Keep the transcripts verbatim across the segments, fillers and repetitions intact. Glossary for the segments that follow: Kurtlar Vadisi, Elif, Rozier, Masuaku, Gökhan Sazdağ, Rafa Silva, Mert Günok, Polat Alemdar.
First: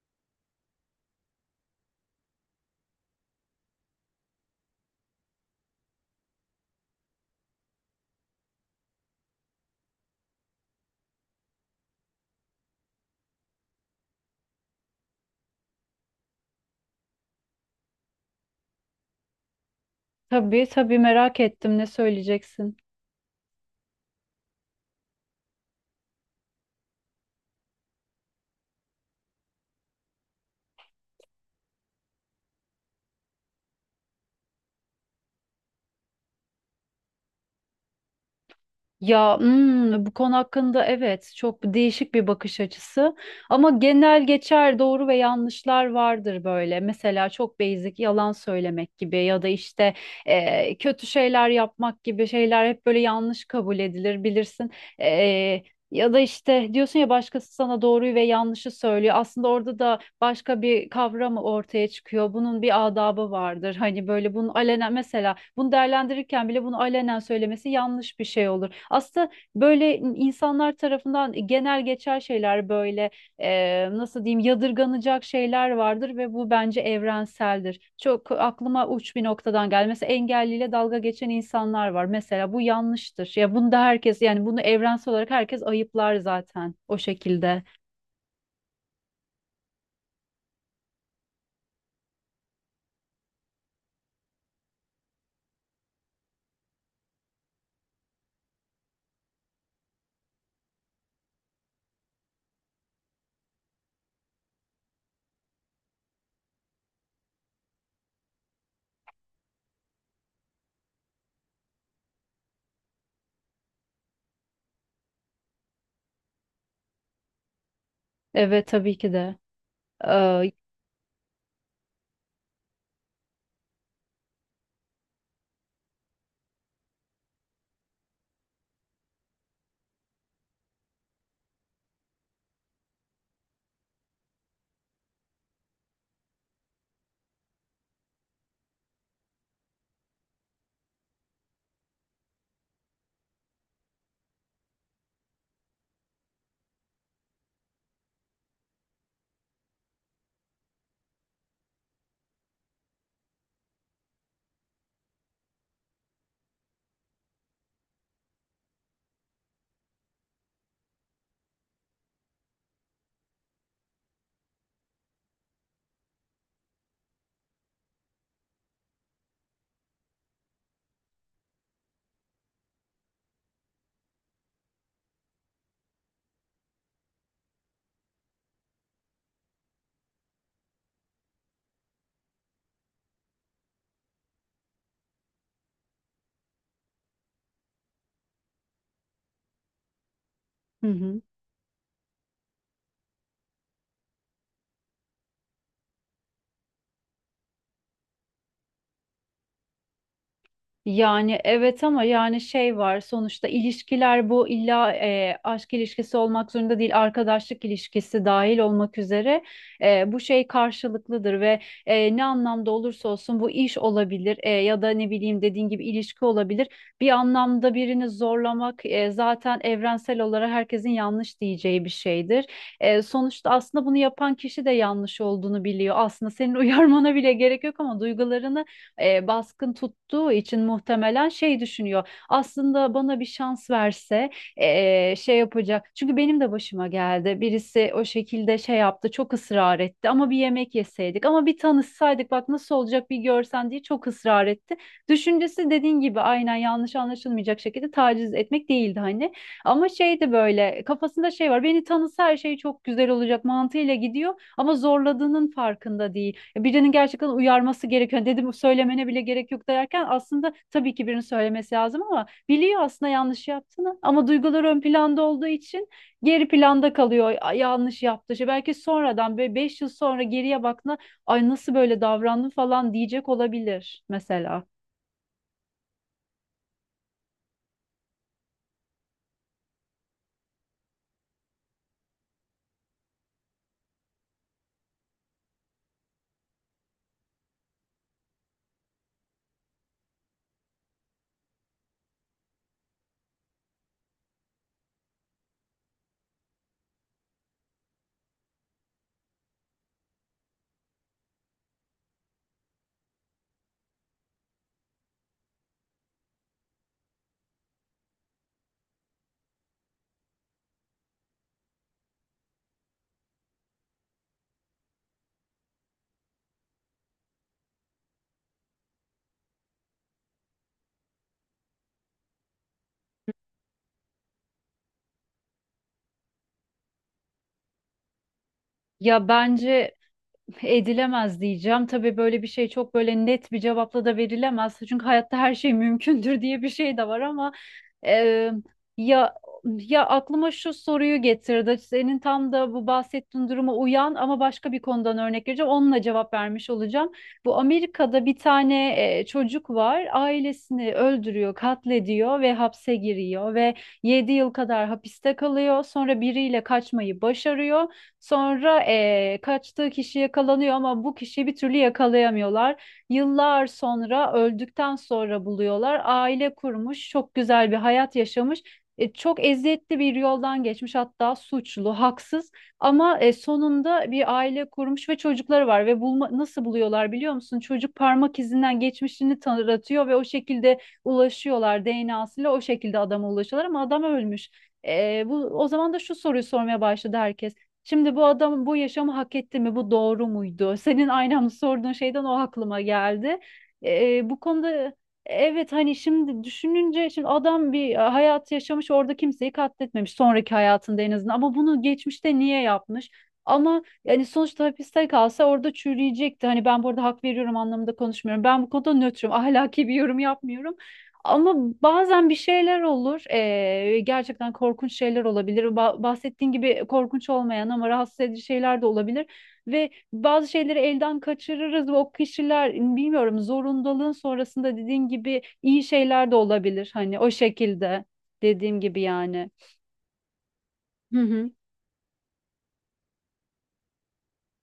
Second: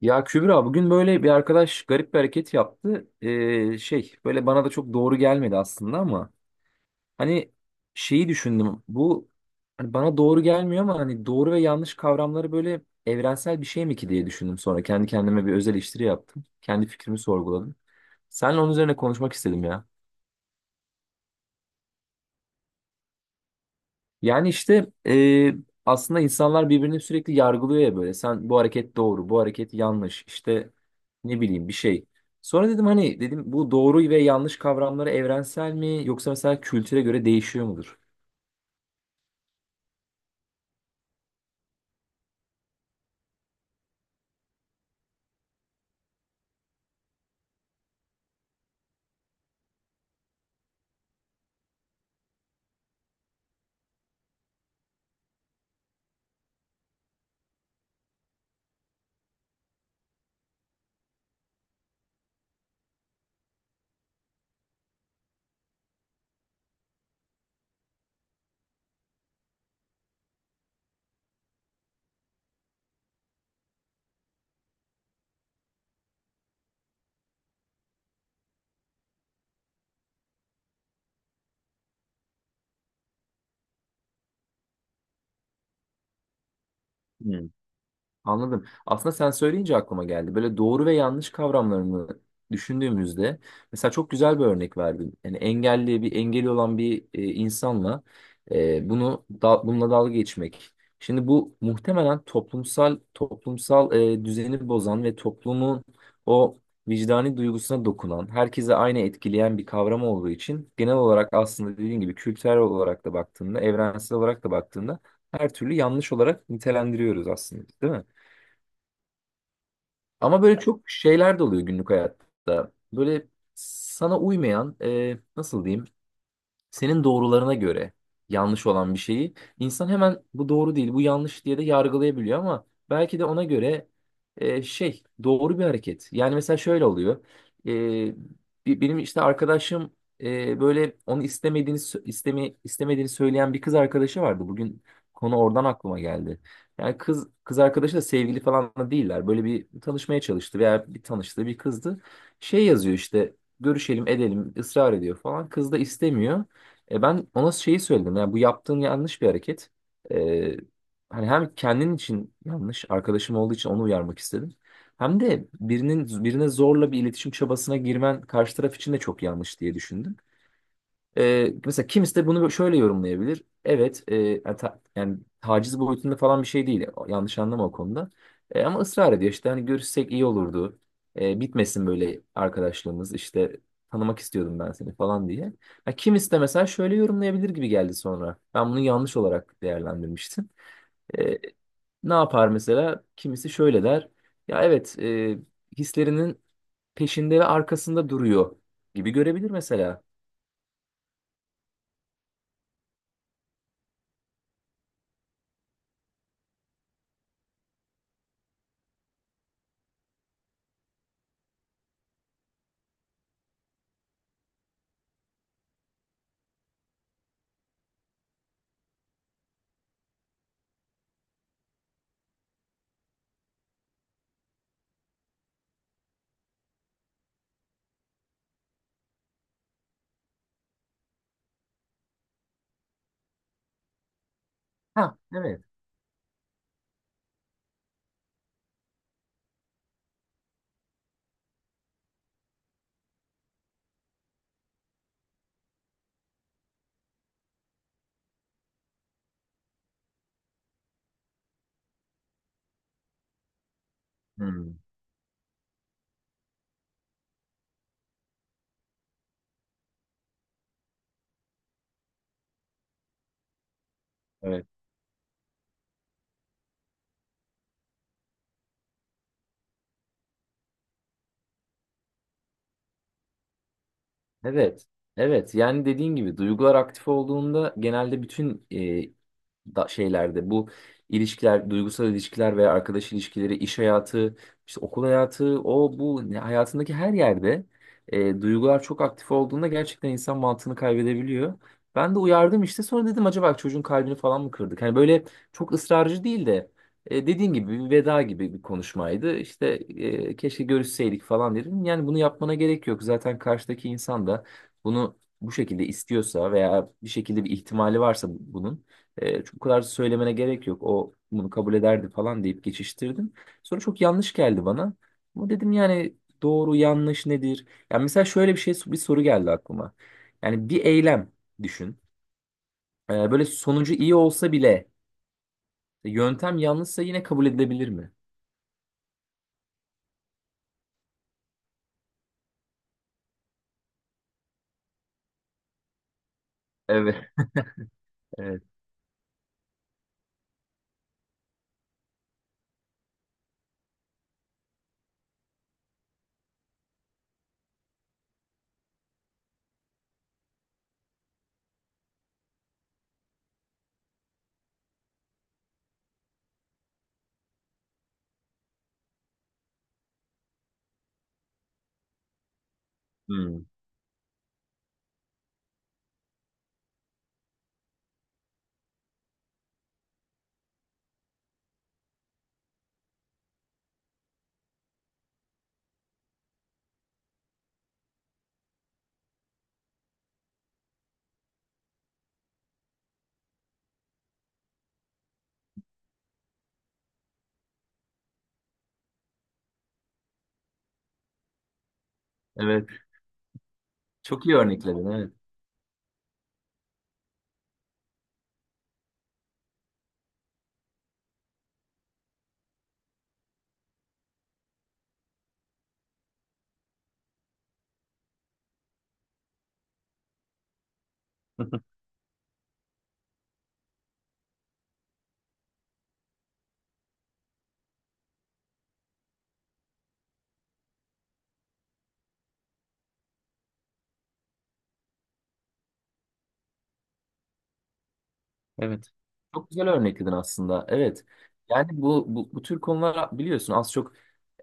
Ya Kübra bugün böyle bir arkadaş garip bir hareket yaptı. Ee, şey, böyle bana da çok doğru gelmedi aslında ama hani şeyi düşündüm. Bu, hani bana doğru gelmiyor ama hani doğru ve yanlış kavramları böyle evrensel bir şey mi ki diye düşündüm sonra. Kendi kendime bir öz eleştiri yaptım. Kendi fikrimi sorguladım. Seninle onun üzerine konuşmak istedim ya. Tabii tabii merak ettim ne söyleyeceksin. Yani işte e, aslında insanlar birbirini sürekli yargılıyor ya böyle. Sen bu hareket doğru, bu hareket yanlış. İşte ne bileyim bir şey. Sonra dedim hani dedim bu doğru ve yanlış kavramları evrensel mi yoksa mesela kültüre göre değişiyor mudur? Ya hmm, bu konu hakkında evet çok değişik bir bakış açısı ama genel geçer doğru ve yanlışlar vardır böyle. Mesela çok basic yalan söylemek gibi ya da işte e, kötü şeyler yapmak gibi şeyler hep böyle yanlış kabul edilir bilirsin. E, Ya da işte diyorsun ya başkası sana doğruyu ve yanlışı söylüyor. Aslında orada da başka bir kavram ortaya çıkıyor. Bunun bir adabı vardır. Hani böyle bunu alenen mesela bunu değerlendirirken bile bunu alenen söylemesi yanlış bir şey olur. Aslında böyle insanlar tarafından genel geçer şeyler böyle e, nasıl diyeyim yadırganacak şeyler vardır ve bu bence evrenseldir. Çok aklıma uç bir noktadan geldi. Mesela engelliyle dalga geçen insanlar var. Mesela bu yanlıştır. Ya bunu da herkes yani bunu evrensel olarak herkes ayıplar zaten o Hmm. şekilde. Anladım. Aslında sen söyleyince aklıma geldi. Böyle doğru ve yanlış kavramlarını düşündüğümüzde mesela çok güzel bir örnek verdin. Yani engelli bir engeli olan bir e, insanla, e, bunu da, bununla dalga geçmek. Şimdi bu muhtemelen toplumsal toplumsal e, düzeni bozan ve toplumun o vicdani duygusuna dokunan, herkese aynı etkileyen bir kavram olduğu için genel olarak aslında dediğin gibi kültürel olarak da baktığında, evrensel olarak da baktığında her türlü yanlış olarak nitelendiriyoruz aslında, değil mi? Evet tabii ki de. Ama Ee, böyle çok şeyler de oluyor günlük hayatta. Böyle sana uymayan, e, nasıl diyeyim, senin doğrularına göre yanlış olan bir şeyi insan hemen bu doğru değil, bu yanlış diye de yargılayabiliyor ama belki de ona göre e, şey doğru bir hareket. Yani mesela şöyle oluyor. E, bi- Benim işte arkadaşım, e, böyle onu istemediğini sö- isteme, istemediğini söyleyen bir kız arkadaşı vardı. Bugün konu oradan aklıma geldi. Yani kız kız arkadaşı da sevgili falan da değiller. Böyle bir tanışmaya çalıştı veya bir tanıştığı bir kızdı. Şey, yazıyor işte görüşelim edelim, ısrar ediyor falan. Kız da istemiyor. E, ben ona şeyi söyledim. Yani bu yaptığın yanlış bir hareket. E, Hani hem kendin için yanlış, arkadaşım olduğu için onu uyarmak istedim. Hem de birinin birine zorla bir iletişim çabasına girmen karşı taraf için de çok yanlış diye düşündüm. Ee, mesela kimisi de bunu şöyle yorumlayabilir. Evet, e, yani, ta- yani taciz boyutunda falan bir şey değil. Yanlış anlama o konuda. E, ama ısrar ediyor işte hani görüşsek iyi olurdu. E, bitmesin böyle arkadaşlığımız işte, tanımak istiyordum ben seni falan diye. Ha, kimisi de mesela şöyle yorumlayabilir gibi geldi sonra. Ben bunu yanlış olarak değerlendirmiştim. Hı hı. E, Ne yapar mesela? Kimisi şöyle der. Ya evet, e, hislerinin peşinde ve arkasında duruyor gibi görebilir mesela. Yani evet ama yani şey var sonuçta ilişkiler bu illa e, aşk ilişkisi olmak zorunda değil arkadaşlık ilişkisi dahil olmak üzere e, bu şey karşılıklıdır ve e, ne anlamda olursa olsun bu iş olabilir e, ya da ne bileyim dediğin gibi ilişki olabilir bir anlamda birini zorlamak e, zaten evrensel olarak herkesin yanlış diyeceği bir şeydir. E, sonuçta aslında bunu yapan kişi de yanlış olduğunu biliyor aslında senin uyarmana bile gerek yok ama duygularını e, baskın tuttuğu için muhtemelen şey düşünüyor. Aslında bana bir şans verse e, Ha, şey evet. yapacak. Çünkü benim de başıma geldi. Birisi o şekilde şey yaptı, çok ısrar etti. Ama bir yemek yeseydik, ama bir tanışsaydık bak nasıl olacak bir görsen diye çok ısrar etti. Düşüncesi dediğin gibi aynen yanlış anlaşılmayacak şekilde taciz etmek değildi hani. Ama şey de böyle kafasında şey var. Beni tanısa her şey çok güzel olacak mantığıyla gidiyor ama Hmm. zorladığının farkında değil. Birinin gerçekten uyarması gerekiyor. Yani dedim söylemene bile gerek yok derken aslında tabii ki birinin söylemesi lazım ama biliyor aslında yanlış yaptığını ama duygular Evet. ön planda olduğu için geri planda kalıyor. "Ay, yanlış yaptı. İşte belki sonradan böyle beş yıl sonra geriye baktığında ay nasıl böyle davrandım falan diyecek olabilir mesela. Evet. Evet. Yani dediğin gibi duygular aktif olduğunda genelde bütün e, da- şeylerde bu ilişkiler, duygusal ilişkiler veya arkadaş ilişkileri, iş hayatı, işte okul hayatı, o bu ne- hayatındaki her yerde e, duygular çok aktif olduğunda gerçekten insan mantığını kaybedebiliyor. Ben de uyardım işte sonra dedim acaba çocuğun kalbini falan mı kırdık? Hani böyle çok ısrarcı değil de, E, dediğin gibi bir veda gibi bir konuşmaydı. İşte e, keşke görüşseydik falan dedim. Yani bunu yapmana gerek yok. Zaten karşıdaki insan da bunu bu şekilde istiyorsa veya bir şekilde bir ihtimali varsa bu- bunun e, çok kadar söylemene gerek yok. O bunu kabul ederdi falan deyip geçiştirdim. Sonra çok yanlış geldi bana. Ama dedim yani doğru yanlış nedir? Yani mesela şöyle bir şey, bir soru geldi aklıma. Yani bir eylem düşün. E, böyle sonucu iyi olsa bile yöntem yanlışsa yine kabul edilebilir mi? Ya bence edilemez diyeceğim. Tabii böyle bir şey çok böyle net bir cevapla da verilemez. Çünkü hayatta her şey mümkündür diye bir şey de var Evet. ama e, Evet. ya ya aklıma şu soruyu getirdi. Senin tam da bu bahsettiğin duruma uyan ama başka bir konudan örnek vereceğim. Onunla cevap vermiş olacağım. Bu Amerika'da bir tane e, çocuk var. Ailesini öldürüyor, katlediyor ve hapse giriyor ve yedi yıl kadar hapiste kalıyor. Sonra biriyle kaçmayı başarıyor. Sonra eee, kaçtığı kişi yakalanıyor ama bu kişiyi bir türlü yakalayamıyorlar. Hmm. Yıllar sonra öldükten sonra buluyorlar. Aile kurmuş, çok güzel bir hayat yaşamış. E, çok eziyetli bir yoldan geçmiş hatta suçlu, haksız ama e, sonunda bir aile kurmuş ve çocukları var ve bulma, nasıl buluyorlar biliyor musun? Çocuk parmak izinden geçmişini tanıtıyor ve o şekilde ulaşıyorlar D N A'sıyla o şekilde adama ulaşıyorlar ama adam ölmüş. E, bu o zaman da şu soruyu sormaya başladı herkes. Şimdi bu adam bu yaşamı hak etti mi? Bu doğru muydu? Senin aynen sorduğun şeyden o aklıma Evet. geldi. Ee, bu Çok iyi konuda örnekledin. Evet. evet hani şimdi düşününce şimdi adam bir e, hayat yaşamış orada kimseyi katletmemiş sonraki hayatında en azından ama bunu geçmişte niye yapmış? Ama yani sonuçta hapiste kalsa orada çürüyecekti. Hani ben burada hak veriyorum anlamında konuşmuyorum. Ben bu konuda nötrüm. Ahlaki bir yorum yapmıyorum. Ama bazen bir şeyler olur. Eee, gerçekten korkunç şeyler olabilir. Ba- bahsettiğin gibi korkunç olmayan ama rahatsız edici şeyler de olabilir. Ve bazı şeyleri elden kaçırırız ve o kişiler bilmiyorum zorundalığın sonrasında dediğin gibi iyi şeyler de olabilir. Hani o şekilde dediğim gibi Evet. yani. Çok güzel örnekledin aslında. Hı Evet. hı. Yani bu, bu, bu tür konular biliyorsun az çok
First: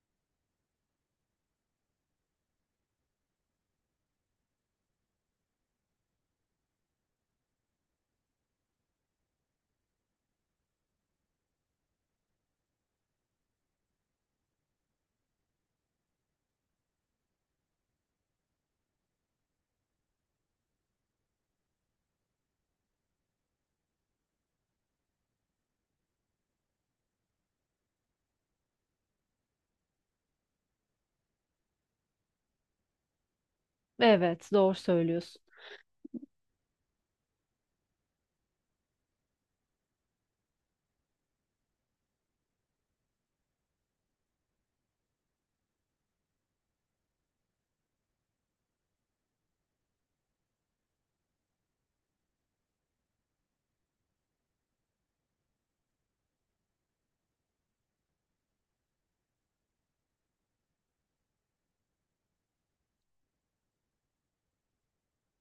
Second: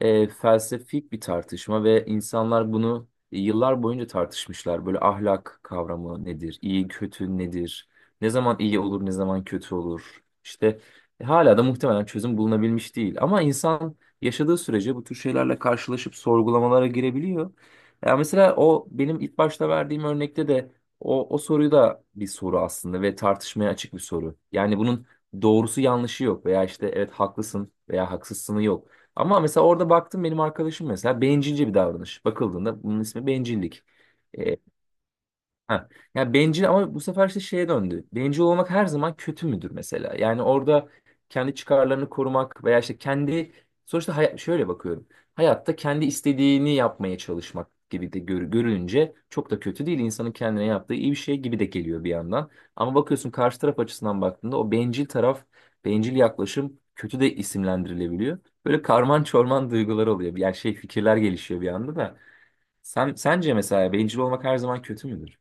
e, felsefik bir tartışma ve insanlar bunu yıllar boyunca tartışmışlar. Böyle ahlak kavramı nedir? İyi kötü nedir? Ne zaman iyi olur, ne zaman kötü olur? İşte e, hala da muhtemelen çözüm bulunabilmiş değil. Ama insan yaşadığı sürece bu tür şeylerle karşılaşıp sorgulamalara girebiliyor. Ya mesela o benim ilk başta verdiğim örnekte de o, o soruyu da bir soru aslında ve tartışmaya açık bir soru. Yani bunun doğrusu yanlışı yok veya işte evet haklısın veya haksızsını yok. Ama mesela orada baktım benim arkadaşım mesela bencilce bir davranış. Bakıldığında bunun ismi bencillik. Evet, doğru söylüyorsun. Ha. Ya bencil ama bu sefer işte şeye döndü. Bencil olmak her zaman kötü müdür mesela? Yani orada kendi çıkarlarını korumak veya işte kendi, sonuçta hayat, şöyle bakıyorum. Hayatta kendi istediğini yapmaya çalışmak gibi de gör- görülünce çok da kötü değil. İnsanın kendine yaptığı iyi bir şey gibi de geliyor bir yandan. Ama bakıyorsun karşı taraf açısından baktığında o bencil taraf, bencil yaklaşım kötü de isimlendirilebiliyor. Böyle karman çorman duygular oluyor. Yani şey, fikirler gelişiyor bir anda da. Sen, sence mesela bencil olmak her zaman kötü müdür?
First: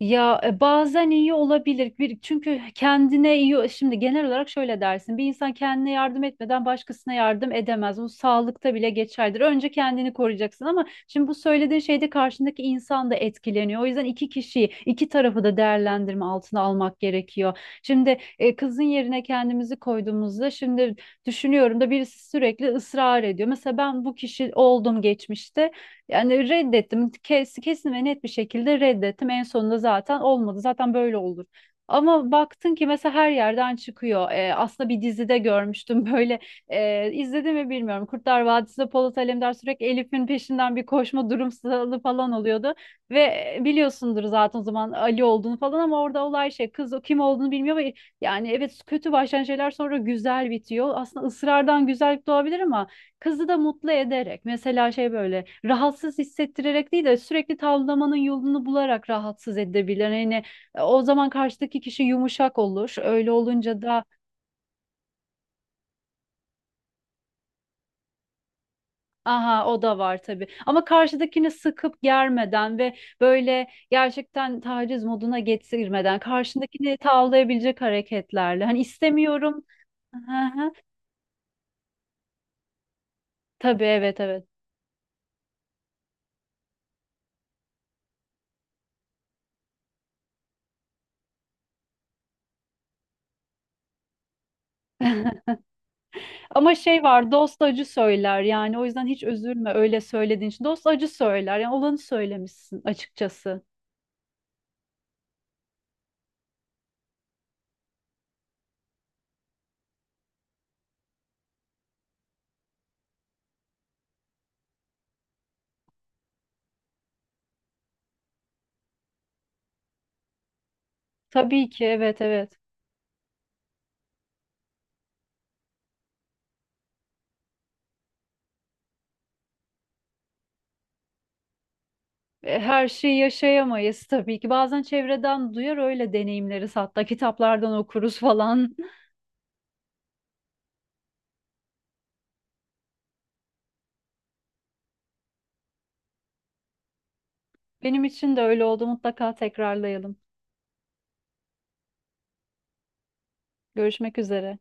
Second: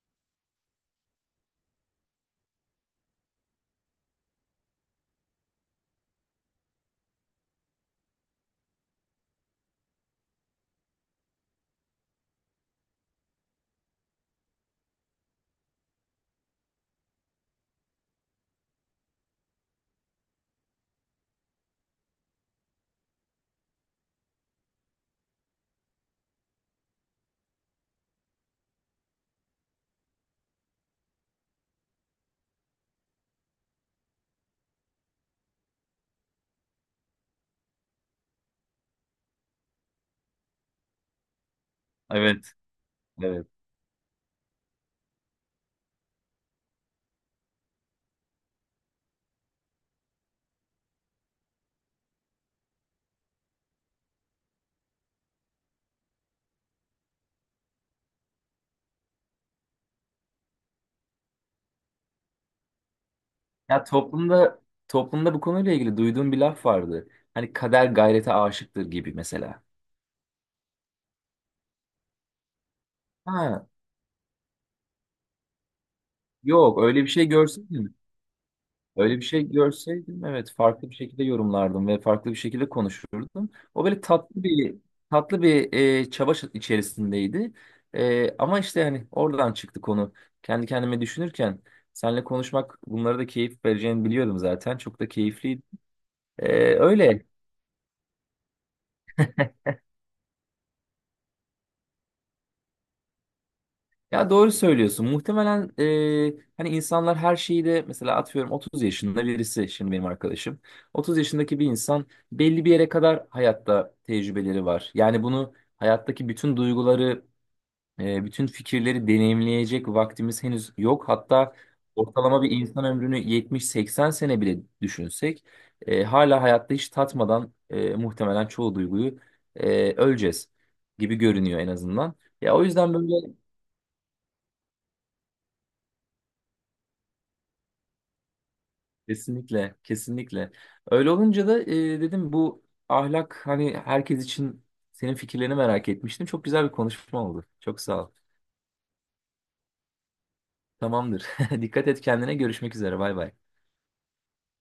Ya e, bazen iyi olabilir. Bir, çünkü kendine iyi şimdi genel olarak şöyle dersin. Bir insan kendine yardım etmeden başkasına yardım edemez. Bu sağlıkta bile geçerlidir. Önce kendini koruyacaksın ama şimdi bu söylediğin şeyde karşındaki insan da etkileniyor. O yüzden iki kişiyi, iki tarafı da değerlendirme altına almak gerekiyor. Şimdi e, kızın yerine kendimizi koyduğumuzda şimdi düşünüyorum da birisi sürekli ısrar ediyor. Mesela ben bu kişi oldum geçmişte. Yani reddettim. Kes, kesin ve net bir şekilde reddettim. En sonunda zaten olmadı. Zaten böyle olur. Ama baktın ki mesela her yerden çıkıyor. Ee, aslında bir dizide görmüştüm böyle. E, izledim mi bilmiyorum. Kurtlar Vadisi'nde Polat Alemdar sürekli Elif'in peşinden bir koşma durumsalı falan Evet, oluyordu. Ve evet. e, biliyorsundur zaten o zaman Ali olduğunu falan ama orada olay şey kız o kim olduğunu bilmiyor ve yani evet kötü başlayan şeyler sonra güzel bitiyor. Aslında ısrardan güzellik doğabilir ama kızı da mutlu ederek mesela şey böyle rahatsız hissettirerek değil de sürekli tavlamanın yolunu bularak rahatsız edebilir. Yani e, o zaman karşıdaki kişi yumuşak olur. Öyle olunca Ya da toplumda toplumda bu konuyla ilgili duyduğum bir laf vardı. Hani kader gayrete aşıktır gibi mesela. aha o da var tabii. Ama karşıdakini sıkıp germeden ve Ha, böyle gerçekten taciz moduna getirmeden yok karşındakini öyle bir şey tavlayabilecek görseydim. hareketlerle. Hani Öyle bir şey istemiyorum. görseydim Aha evet hı. farklı bir şekilde yorumlardım ve farklı bir şekilde konuşurdum. Tabii O böyle evet tatlı evet. bir tatlı bir e, çaba ş- içerisindeydi. E, ama işte hani oradan çıktı konu. Kendi kendime düşünürken seninle konuşmak bunlara da keyif vereceğini biliyordum zaten. Çok da keyifliydi. E, Ama şey öyle. var dost acı söyler yani o yüzden hiç üzülme öyle söylediğin için. Dost acı söyler yani olanı söylemişsin açıkçası. Ya doğru söylüyorsun. Muhtemelen e, hani insanlar her şeyi de mesela atıyorum otuz yaşında birisi şimdi benim arkadaşım. otuz yaşındaki bir insan belli bir yere kadar hayatta tecrübeleri var. Yani bunu hayattaki bütün duyguları, e, bütün fikirleri deneyimleyecek vaktimiz henüz yok. Hatta Tabii ki evet ortalama bir evet. insan ömrünü yetmiş seksen sene bile düşünsek e, hala hayatta hiç tatmadan e, muhtemelen çoğu duyguyu e, öleceğiz gibi görünüyor en azından. Ya E, o Her yüzden şeyi böyle, yaşayamayız tabii ki. Bazen çevreden duyar öyle deneyimleriz hatta kitaplardan okuruz falan. kesinlikle, kesinlikle. Öyle olunca da e, dedim bu ahlak hani herkes için senin fikirlerini merak etmiştim. Çok güzel bir konuşma oldu. Çok Benim sağ ol. için de öyle oldu mutlaka tekrarlayalım. Tamamdır. Dikkat et kendine. Görüşmek üzere. Bay bay. Görüşmek üzere.